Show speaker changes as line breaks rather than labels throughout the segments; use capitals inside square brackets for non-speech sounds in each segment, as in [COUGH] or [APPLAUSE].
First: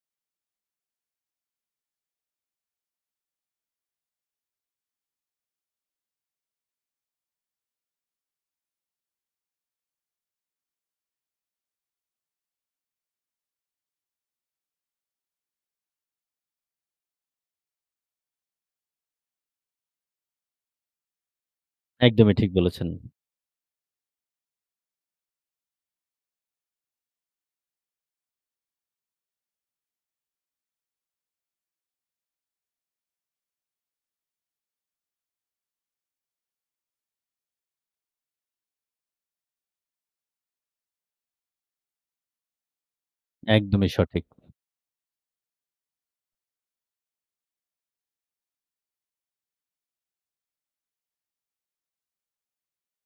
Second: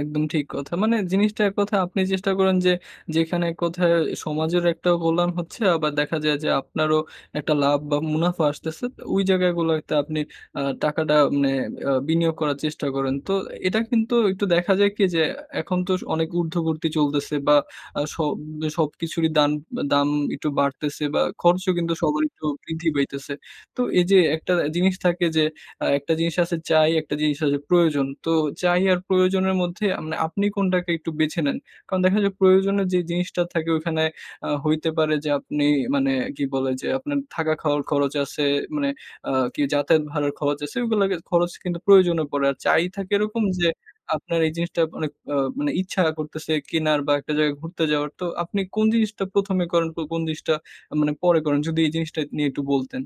একদম ঠিক কথা। মানে জিনিসটা এক কথায় আপনি চেষ্টা করেন যে, যেখানে এক কথায় সমাজের একটা কল্যাণ হচ্ছে, আবার দেখা যায় যে, আপনারও একটা লাভ বা মুনাফা আসতেছে, ওই জায়গাগুলোতে আপনি আ টাকাটা মানে আ বিনিয়োগ করার চেষ্টা করেন। তো এটা কিন্তু একটু দেখা যায় কি? যে, এখন তো স অনেক ঊর্ধ্ববর্তী চলতেছে বা আ সব সবকিছুরই দান দাম একটু বাড়তেছে বা খরচও কিন্তু সবার
একদমই
একটু
ঠিক
বৃদ্ধি
বলেছেন।
পাইতেছে। তো এই যে একটা জিনিস থাকে যে, আ একটা জিনিস আছে চাই, একটা জিনিস হচ্ছে প্রয়োজন। তো চাই আর প্রয়োজনের মধ্যে আমনে আপনি কোনটাকে একটু বেছে নেন। কারণ দেখা যায় প্রয়োজনের যে জিনিসটা থাকে, ওখানে আ হইতে পারে যে, আপনি মানে কি বলে? যে, আপনার থাকা খাওয়ার খরচ আছে, মানে আ কি যাতায়াত ভাড়ার খরচ আছে, এগুলো খরচ কিন্তু প্রয়োজনে পড়ে। আর চাই থাকে এরকম যে,
একদমই সঠিক।
আপনার এই জিনিসটা অনেক আ মানে ইচ্ছা করতেছে কেনার বা একটা জায়গায় ঘুরতে যাওয়ার। তো আপনি কোন জিনিসটা ১ম এ করেন, কো কোন জিনিসটা আ মানে পরে করেন, যদি এই জিনিসটা নিয়ে একটু বলতেন?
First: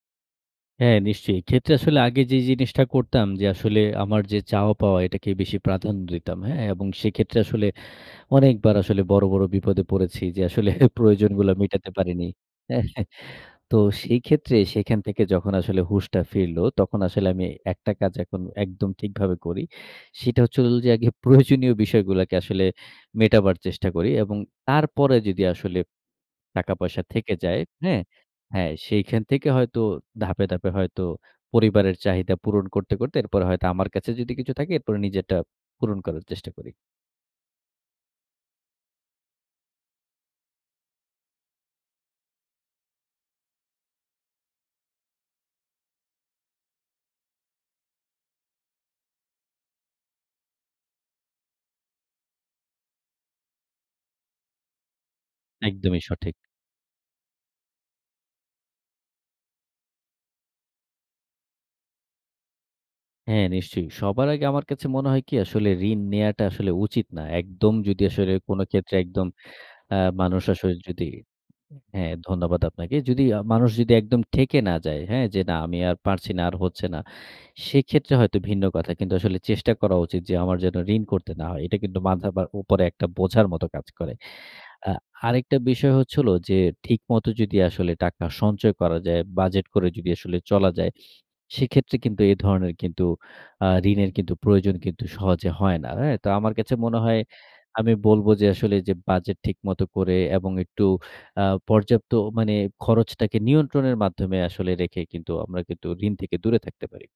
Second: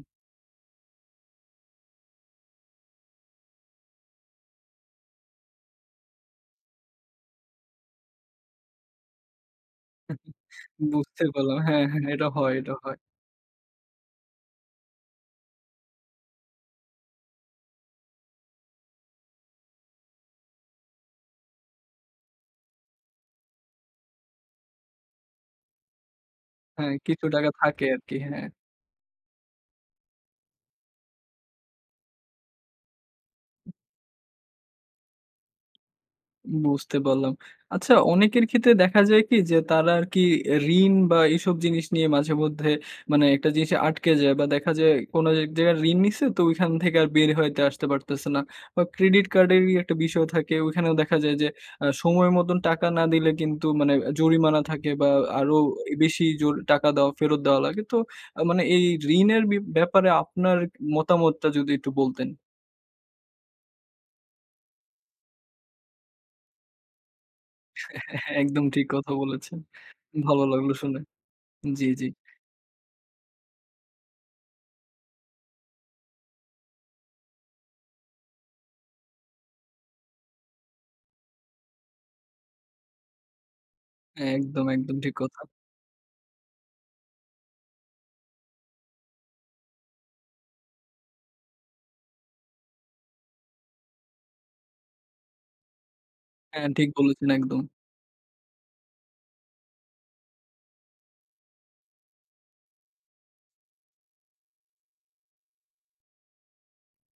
হ্যাঁ, নিশ্চয়ই। এক্ষেত্রে আসলে আগে যে জিনিসটা করতাম যে, আসলে আমার যে চাওয়া-পাওয়া এটাকে বেশি প্রাধান্য দিতাম। হ্যাঁ? এবং সেক্ষেত্রে আসলে অনেকবার আসলে বড়, বড় বিপদে পড়েছি যে, আসলে
বুঝতে
প্রয়োজনগুলো
পারলাম। হ্যাঁ,
মেটাতে
হ্যাঁ
পারিনি।
এটা হয় এটা হয়।
তো সেই ক্ষেত্রে সেখান থেকে যখন আসলে হুঁশটা ফিরলো, তখন আসলে আমি একটা কাজ এখন একদম ঠিকভাবে করি। সেটা হচ্ছে হোল যে, আগে প্রয়োজনীয় বিষয়গুলাকে আসলে মেটাবার চেষ্টা করি এবং তারপরে যদি আসলে টাকা
হ্যাঁ,
পয়সা
কিছু
থেকে
টাকা
যায়।
থাকে আর
হ্যাঁ?
কি। হ্যাঁ।
হ্যাঁ, সেখান থেকে হয়তো ধাপে, ধাপে হয়তো পরিবারের চাহিদা পূরণ করতে, করতে এরপরে হয়তো আমার কাছে যদি কিছু থাকে, এরপরে নিজেরটা পূরণ করার চেষ্টা করি।
বুঝতে পারলাম। আচ্ছা অনেকের ক্ষেত্রে দেখা যায় কি? যে, তারা আরকি এ ঋণ বা এসব জিনিস নিয়ে মাঝে মধ্যে, মানে একটা জিনিস আটকে যায় বা দেখা যায়, কোন এক জায়গায় ঋণ নিছে, তো ঐখান থেকে আর বের হইতে আসতে পারতেছে না বা Credit card এরই একটা বিষয় থাকে, ওখানেও দেখা যায় যে, আ সময় মত টাকা না দিলে কিন্তু, মানে জরিমানা থাকে বা আরো
একদমই
বেশি
সঠিক।
জোর টাকা দেওয়া, ফেরত দেওয়া লাগে। তো আ মানে এই ঋণের বি ব্যাপারে আপনার মতামতটা যদি একটু বলতেন?
হ্যাঁ, নিশ্চয়ই। সবার আগে আমার কাছে মনে হয় কি? আসলে, ঋণ নেয়াটা আসলে উচিত না। একদম যদি
[CHUCKLES]
আসলে কোন
একদম ঠিক
ক্ষেত্রে
কথা
একদম,
বলেছেন।
আ মানুষ
ভালো লাগলো শুনে।
যদি
জ্বী, জ্বী।
হ্যাঁ, ধন্যবাদ আপনাকে। যদি আ মানুষ যদি একদম ঠেকে না যায়, হ্যাঁ? যে না, আমি আর পারছি না, আর হচ্ছে না। সেক্ষেত্রে হয়তো ভিন্ন কথা কিন্তু আসলে চেষ্টা করা উচিত যে, আমার যেন ঋণ করতে না হয়। এটা কিন্তু মাথার উপরে একটা বোঝার মতো কাজ করে।
একদম,
আ
একদম, ঠিক কথা।
আরেকটা বিষয় হচ্ছে হোল যে, ঠিকমত যদি আসলে টাকা সঞ্চয় করা যায়, বাজেট করে যদি আসলে চলা যায়, সেক্ষেত্রে কিন্তু এ ধরনের কিন্তু, আ ঋণের প্রয়োজন কিন্তু সহজে হয় না। হ্যাঁ? তো আমার
হ্যাঁ,
কাছে
ঠিক
মনে হয়
বলেছেন। একদম।
আমি বলব যে, আসলে যে বাজেট ঠিকমত করে এবং একটু আ পর্যাপ্ত মানে খরচটাকে নিয়ন্ত্রণের মাধ্যমে আসলে রেখে কিন্তু, আমরা কিন্তু ঋণ থেকে দূরে থাকতে পারি।